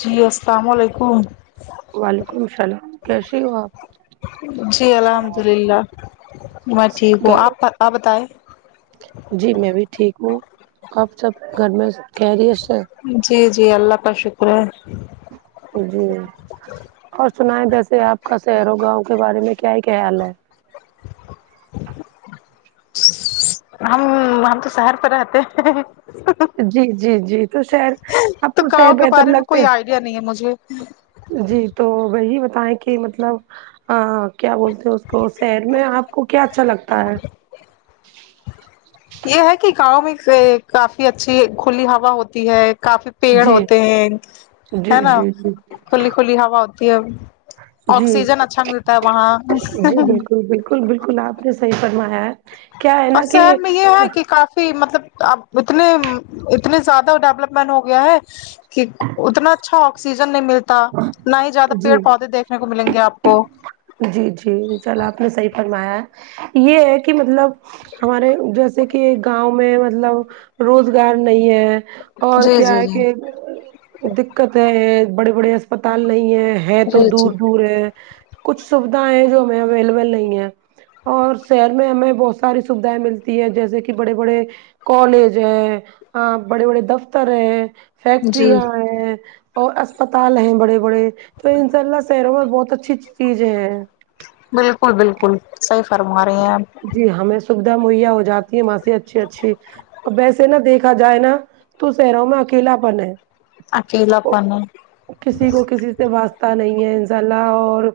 جی السلام علیکم وعلیکم السلام کیسے ہو آپ جی الحمد للہ میں ٹھیک ہوں آپ آپ بتائیں جی میں بھی ٹھیک ہوں آپ سب گھر میں خریت سے جی جی اللہ کا شکر ہے جی اور سنائیے ویسے آپ کا شہر و گاؤں کے بارے میں کیا ہی خیال ہے ہم ہم تو شہر پر رہتے ہیں جی جی جی تو شہر آپ تو کو شہر گاؤں کے بہتر بارے میں لگتے کوئی ہیں نہیں ہے مجھے جی تو وہی بتائیں کہ مطلب ہاں کیا بولتے ہیں اس کو شہر میں آپ کو کیا اچھا لگتا ہے یہ ہے کہ گاؤں میں کافی اچھی کھلی ہوا ہوتی ہے کافی پیڑ جی ہوتے ہیں ہے جی نا جی جی کھلی کھلی ہوا ہوتی ہے جی آکسیجن اچھا ملتا ہے وہاں جی بالکل بالکل بالکل آپ نے صحیح فرمایا ہے کیا ہے اور نا کہ شہر میں یہ ہے کہ کافی مطلب اب اتنے اتنے زیادہ ڈیولپمنٹ ہو گیا ہے کہ اتنا اچھا آکسیجن نہیں ملتا نہ ہی زیادہ جی پیڑ پودے دیکھنے کو ملیں گے آپ کو جی جی چلو آپ نے صحیح فرمایا ہے یہ ہے کہ مطلب ہمارے جیسے کہ گاؤں میں مطلب روزگار نہیں ہے اور جی کیا جی ہے جی کہ دقت ہے بڑے بڑے اسپتال نہیں ہے ہے تو جی دور جی دور ہے کچھ سویدھا ہے جو ہمیں اویلیبل نہیں ہے اور شہر میں ہمیں بہت ساری سویدھائیں ملتی ہیں جیسے کہ بڑے بڑے کالج ہے بڑے بڑے دفتر ہیں جی فیکٹریاں ہیں اور اسپتال ہیں بڑے بڑے تو انشاء اللہ شہروں میں بہت اچھی اچھی چیز ہیں بالکل بالکل صحیح فرما رہے ہیں آپ جی ہمیں سویدھا مہیا ہو جاتی ہے وہاں سے اچھی اچھی ا ویسے نا دیکھا جائے نا تو شہروں میں اکیلاپن ہے اکیلا پن ہے کسی کو کسی سے واسطہ نہیں ہے انشاء اللہ اور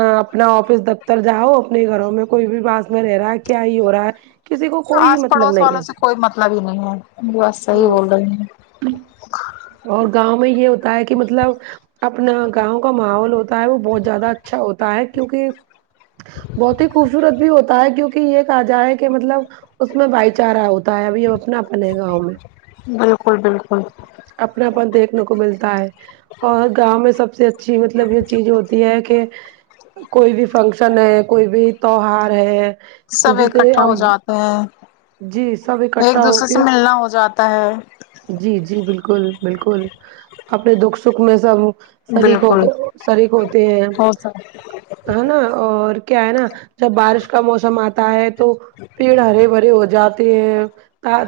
اپنا آفس دفتر جاؤ اپنے گھروں میں کوئی بھی پاس میں رہ رہا ہے کیا ہی ہو رہا ہے کسی کو کوئی ہی آس مطلب پڑوس نہیں والوں سے کوئی مطلب ہی نہیں ہے بس صحیح ہے بول رہی ہیں اور گاؤں میں یہ ہوتا ہے کہ مطلب اپنا گاؤں کا ماحول ہوتا ہے وہ بہت زیادہ اچھا ہوتا ہے کیونکہ بہت ہی خوبصورت بھی ہوتا ہے کیونکہ یہ کہا جائے کہ مطلب اس میں بھائی چارہ ہوتا ہے ابھی یہ اپنا اپنے گاؤں میں بالکل بالکل اپناپن دیکھنے کو ملتا ہے اور گاؤں میں سب سے اچھی مطلب یہ چیز ہوتی ہے کہ کوئی بھی فنکشن ہے کوئی بھی تہوار ہے سب جسے اکٹھا ہم ہو جاتے ہیں جی سب ایک اکٹھا ہو دوسرے کے سے ملنا ہو جاتا ہے جی جی بالکل بالکل اپنے دکھ سکھ میں سب شریک ہو بالکل کے شریک ہوتے ہیں ہو سک ہے نا اور کیا ہے نا جب بارش کا موسم آتا ہے تو پیڑ ہرے بھرے ہو جاتے ہیں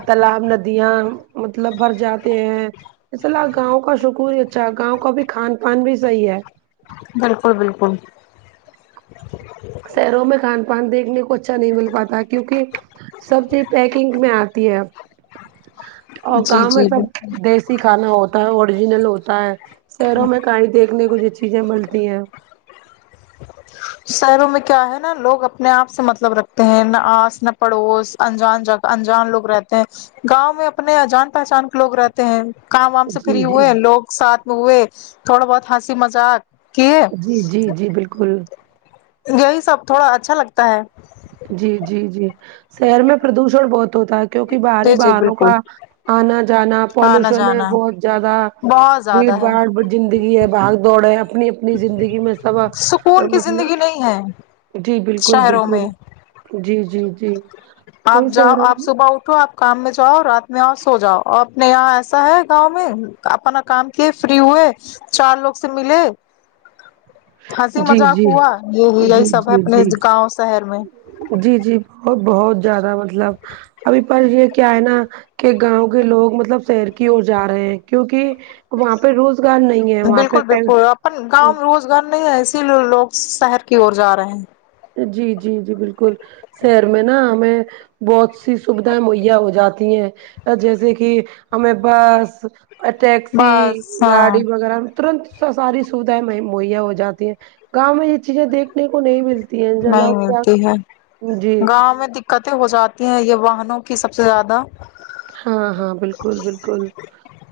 تالاب ندیاں مطلب بھر جاتے ہیں اصل گاؤں کا شکون ہی اچھا گاؤں کا بھی کھان پان بھی صحیح ہے بالکل بالکل شہروں میں کھان پان دیکھنے کو اچھا نہیں مل پاتا کیونکہ سب چیز پیکنگ میں آتی ہے اب اور جی گاؤں میں جی جی سب دیسی کھانا ہوتا ہے اوریجنل ہوتا ہے شہروں میں کیں دیکھنے کو جو چیزیں ملتی ہیں شہروں میں کیا ہے نا لوگ اپنے آپ سے مطلب رکھتے ہیں نہ آس نہ پڑوس انجان جگہ انجان لوگ رہتے ہیں گاؤں میں اپنے جان پہچان کے لوگ رہتے ہیں کام وام سے جی فری جی ہوئے لوگ ساتھ میں ہوئے تھوڑا بہت ہنسی مذاق کی جی جی جی بالکل یہی سب تھوڑا اچھا لگتا ہے جی جی جی شہر میں پردوشن بہت ہوتا ہے کیونکہ باہری جی جی باہروں بالکل کا آنا جانا آنا پالوشن ہے جانا بہت زیادہ بہت بھیڑ زیادہ ہے بھاڑ زندگی ہے باگ دوڑ ہے اپنی اپنی زندگی میں سب سکون کی مطلب زندگی نہیں ہے جی بالکل شہروں بالکل میں جی جی جی آپ ابھی سے جاؤ رہا آپ صبح ہوں اٹھو آپ کام میں جاؤ رات میں آؤ سو جاؤ اپنے یہاں ایسا ہے گاؤں میں اپنا کام کیے فری ہوئے چار لوگ سے ملے ہنسی جی مذاق جی ہوا یہی جی یہی سب ہے جی اپنے جی گاؤں شہر میں جی جی بہت بہت زیادہ مطلب ابھی پر یہ کیا ہے نا کہ گاؤں کے لوگ مطلب شہر کی اور جا رہے ہیں کیونکہ وہاں پہ روزگار نہیں ہے وہاں بالکل پہن بالکل گاؤں میں روزگار نہیں ہے اسی لیے لوگ شہر کی اور جا رہے ہیں جی جی جی بالکل شہر میں نا ہمیں بہت سی سویدھائیں مہیا ہو جاتی ہیں جیسے کہ ہمیں بس ٹیکسی بس ہاں گاڑی وغیرہ میں تورنت ساری سویدھائیں مہیا ہو جاتی ہیں گاؤں میں یہ چیزیں دیھکنے کو نہیں ملتی ہیں جلا نہیں کیا ملتی ہے جی گاؤں میں قطع ہو جاتی ہیں یہ واہنوں کی سب سے زیادہ ہاں ہاں بالکل بالکل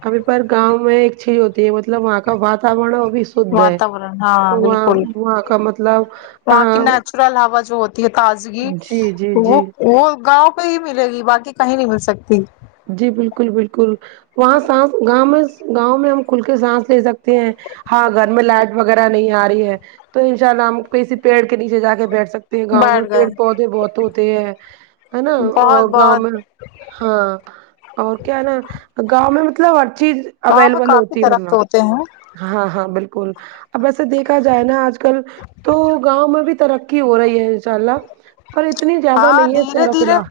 ابھی پر گاؤں میں ایک چیز ہوتی ہے مطلب وہاں کا بات [unintelligible] بھی شدھ ہے واتاورن ہاں وہ بالکل وہاں کا مطلب نچرل ہوا جو ہوتی ہے تازگی جی جی وہ جی وہ گاؤں پہ ہی ملے گی باقی کہیں نہیں مل سکتی جی بالکل بالکل وہاں سانس گاؤں میں گاؤں میں ہم کھل کے سانس لے سکتے ہیں ہاں گھر میں لائٹ وغیرہ نہیں آ رہی ہے تو ان شاء اللہ ہم کسی پیڑ کے نیچے جا کے بیٹھ سکتے گاؤں میں بیٹھ گئے پیڑ پودے بہت ہوتے ہیں ہے نا بہت اور گاؤں بہت میں ہاں اور کیا ہے نا گاؤں میں مطلب ہر چیز گاؤں میں اویلیبل کافی ہوتی ہے درخت مطلب ہوتے ہیں ہاں ہاں بالکل اب ایسے دیکھا جائے نا آج کل تو گاؤں میں بھی ترقی ہو رہی ہے ان شاء اللہ پر اتنی زیادہ ہاں نہیں ہے دھیرے سیر و دھیرے قعہ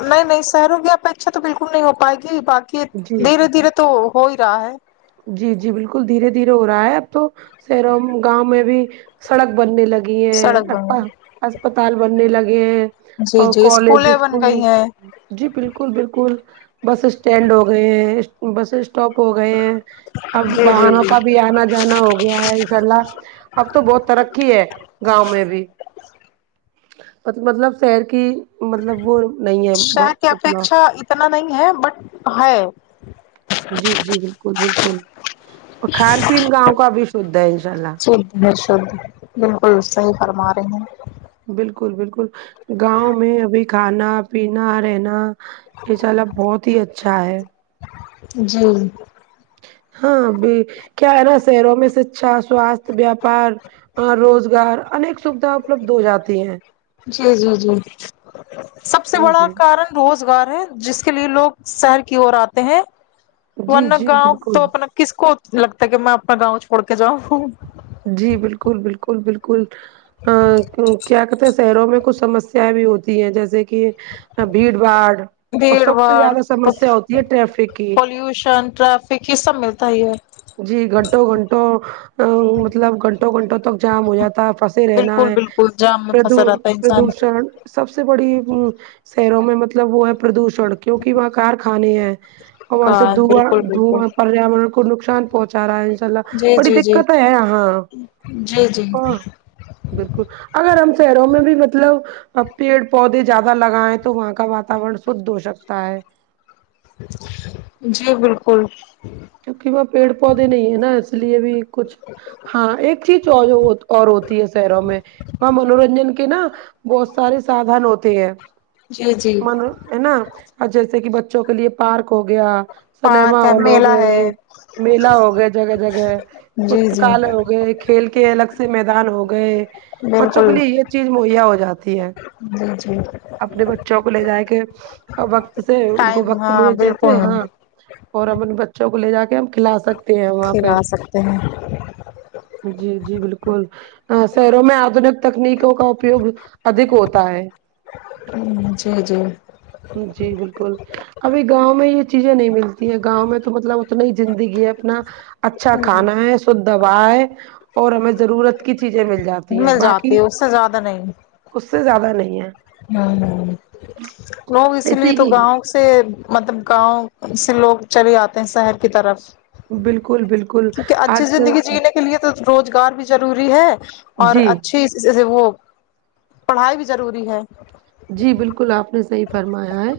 نہیں نہیں شہروں کی اپیچھا تو بالکل نہیں ہو پائے گی باقی جی دھیرے دھیرے تو ہو ہی رہا ہے جی جی بالکل دھیرے دھیرے ہو رہا ہے اب تو سیروں گاؤں میں بھی سڑک بننے لگی ہے سڑک بن گئی اسسپتال بننے لگے ہیں جی اور جی کالج اسکولیں بن اسکول گئی ہیں جی بالکل بالکل بس اسٹینڈ ہو گئے ہیں بس اسٹاپ ہو گئے ہیں اب جی جی واہنوں جی کا بھی آنا جانا ہوگا گیا ہے ان شاء اللہ اب تو بہت ترقی ہے گاؤں میں بھی مطلب شہر کی مطلب وہ نہیں ہے شہر کی مطلب اپیکشا اتنا نہیں ہے بٹ ہے جی جی بالکل بالکل اور کھان پین گاؤں کا بھی شدھ ہے انشاء اللہ بیشک بالکل صحیح فرما رہی ہیں بالکل بالکل گاؤں میں ابھی کھانا پینا رہنا یہ سارا بہت ہی اچھا ہے جی ہاں ابھی کیا ہے نا شہروں میں شکھا سواستھ ویاپار روزگار انیک سویدھا اپلبدھ ہو جاتی ہیں جی جی جی سب سے بڑا جی کارن روزگار ہے جس کے لیے لوگ شہر کی اور آتے ہیں جی ورنہ جی گاؤں بالکل تو اپنا کس کو لگتا ہے کہ میں اپنا گاؤں چھوڑ کے جاؤں جی بالکل بالکل بالکل کیا کہتے ہیں شہروں میں کچھ سمس بھی ہوتی ہیں جیسے کہ بھیڑ باڑ بھیڑ بھاڑ ٹریفک کی پپولوشن ٹرافک یہ سب ملتا ہی ہے جی گھنٹوں گھنٹوں مطلب گھنٹوں گھنٹوں تک جام ہو جاتا فس تے رہنا بالکل ہے بالکل جام میں پرد پھنسا رہتا ہے انسان پردوشن سب سے بڑی شہروں میں مطلب وہ ہے پردوشن کیونکی وہاں کارخانے ہیں اور وہاں سے ہاں دھواں بالکل بالکل دھواں پریاوارن کو نقصان نقصان پہنچا رہا ہے ان شاء اللہ جی بڑی جی جی دککت ہے یہاں جی جی اور بالکل اگر ہم شہروں میں بھی مطلب پیڑ پودے زیادہ لگائیں تو وہاں کا واتاورن شدھ ہو سکتا ہے جی بالکل کیونکہ وہاں پیڑ پودے نہیں ہے نا اس لیے بھی کچھ ہاں ایک چیز اور ہوتی ہے شہروں میں وہاں منورنجن کے نا بہت سارے سادھن ہوتے ہیں جی جی ہے نا جیسے کہ بچوں کے لیے پارک ہو گیا سنیما پارک ہے ہال ہو میلہ گیا گئے ہے میلا ہو گئے جگہ جگہ جی جی پستکالے ہو گئے کھیل کے الگ سے میدان ہو گئے بچوں کے بالکل لیے یہ چیز مہیا ہو جاتی ہے جی جی اپنے بچوں کو لے جا کے وقت سے ان کو ٹائم وقت ہاں ملے جیسے بالکل ہاں اور اپنے بچوں کو لے جا کے ہم کھلا سکتے ہیں وہاں پھر پہ آ سکتے ہیں جی جی بالکل شہروں میں آدنک تکنیکوں کا اپیوگ ادک ہوتا ہے ھمم جی جی جی بالکل ابھی گاؤں میں یہ چیزیں نہیں ملتی ہے گاؤں میں تو مطلب اتنا ہی زندگی ہے اپنا اچھا کھانا مل ہے شودھ ہوا ہے اور ہمیں ضرورت کی چیزیں مل جاتی ہیں جاتی باقی ہے اس سے زیادہ اس سے زیادہ نہیں ہے ھمم لوگ اسی ایسے لیے تو ہی گاؤں سے مطلب گاؤں سے لوگ چلے آتے ہیں شہر کی طرف بالکل بالکل کیونکہ اچھی آج کل زندگی جینے کے لیے تو روزگار بھی ضروری ہے اور جی اچھی اس سے وہ پڑھائی بھی ضروری ہے جی بالکل آپ نے صحیح فرمایا ہے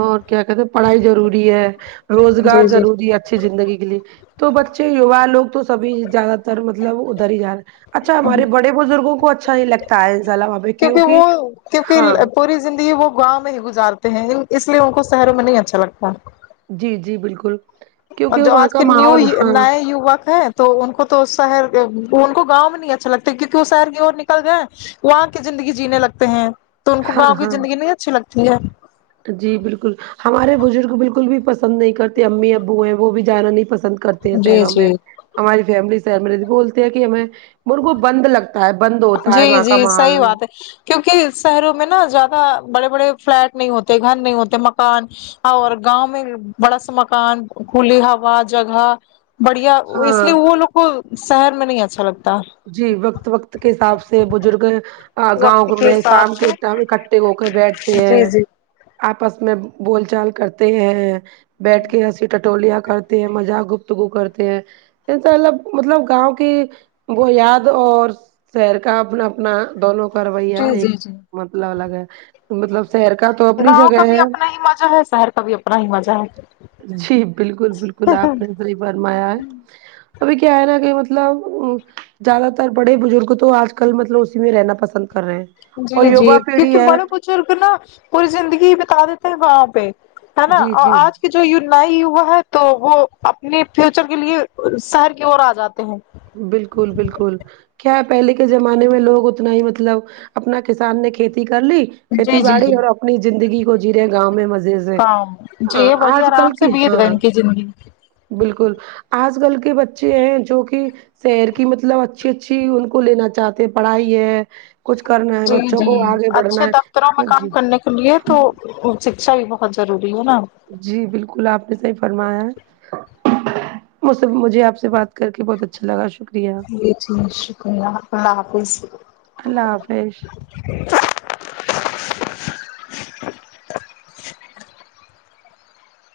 اور کیا کہتے ہیں پڑھائی ضروری ہے روزگار جی جی ضروری ہے اچھی زندگی کے لیے تو بچے یوا لوگ تو سبھی زیادہ تر مطلب ادھر ہی جا رہے ہیں اچھا ہمارے بڑے بزرگوں کو اچھا ہی لگتا ہے کیوںکہ کیونکہ وہ ہاں کیونکہ پوری زندگی وہ گاؤں میں ہی گزا رتے ہیں اس لیے ان کو شہروں میں نہیں اچھا لگتا جی جی بالکل اور کیونکہ جو وہاں آج کا کے نیو ماحول ہاں نئے یووک ہیں تو ان کو تو شہر ان کو گاؤں میں نہیں اچھا لگتا کیونکہ وہ شہر کی اور نکل گئے ہیں وہاں کی زندگی جینے لگتے ہیں تو ان کو ہاں گاؤں کی ہاں زندگی نہیں اچھی لگتی ہے جی بالکل ہمارے بزرگ بالکل بھی پسند نہیں کرتے امی ابو ہیں وہ بھی جانا نہیں پسند کرتے ہیں جی شہروں میں جی ہماری فیملی شہر میں بولتے ہیں کہ ہمیں انکو بند لگتا ہے بند ہوتا ہے وہاں کا ماحول کیونکی شہروں میں نا زیادہ بڑے بڑے فلیٹ نہیں ہوتے گھر نہیں ہوتے مکان اور گاؤں میں بڑا سا مکان کھلی ہوا جگہ بڑھیا اس لیے ہاں وہ لوگ کو شہر میں نہیں اچھا لگتا جی وقت وقت کے حساب سے بزرگ وقت گاؤں کے میں حساب شام کے سے ٹم اکٹھے ہو کے بیٹھتے ہیں جی جی آپس میں بول چال کرتے ہیں بیٹھ کے ہسی ٹاٹولیاں کرتے ہیں مذاق گفتگو کرتے ہیں مطلب مطلب گاؤں کی وہ یاد اور شہر کا اپنا اپنا دونوں کاراویہ جی ایک جی جی مطلب الگ ہے مطلب شہر کا تو اپنی گاؤں کا جگہ بھی ہے اپنا ہی مزہ ہے شہر کا بھی اپنا ہی مزہ ہے جی بالکل بالکل آپ نے صحیح فرمایا ہے ابھی کیا ہے نا کے مطلب ا زیادہ تر بڑے بزرگ تو آج کل مطلب اسی میں رہنا پسند کر رہے ہیں اور جی جی یوا پیڑھی کیونکہ ہے بڑے نا پوری زندگی بتا دیتے ہیں وہاں پہ ہے نا جی اور جی آج کہ جو یگنایوگ ہے تو وہ اپنے فیوچر کے لیے شہر کی اور آ جاتے ہیں بالکل بالکل کیا پہلے کے زمانے میں لوگ اتنا ہی مطلب اپنا کسان نے کھیتی کر لی کھیتی جی جی باڑی جی اور اپنی زندگی کو جییرے گاؤں میں مزے سے آج کل کی سفید ہاں بن کی زندگی بالکل آج کل کے بچے ہیں جو کہ شہر کی مطلب اچھی اچھی ان کو لینا چاہتے ہیں پڑھائی ہے کچھ کرنا ہے جی بچوں جی کو آگے اچھے بڑھنا دفتروں میں ہے جی کام کرنے کے لیے تو شکشا بھی بہت ضروری ہے نا جی بالکل آپ نے صحیح فرمایا ہے وہ سب مجھے آپ سے بات کر کے بہت اچھا لگا ش جی جی شکریہ اللہ حافظ اللہ حافظ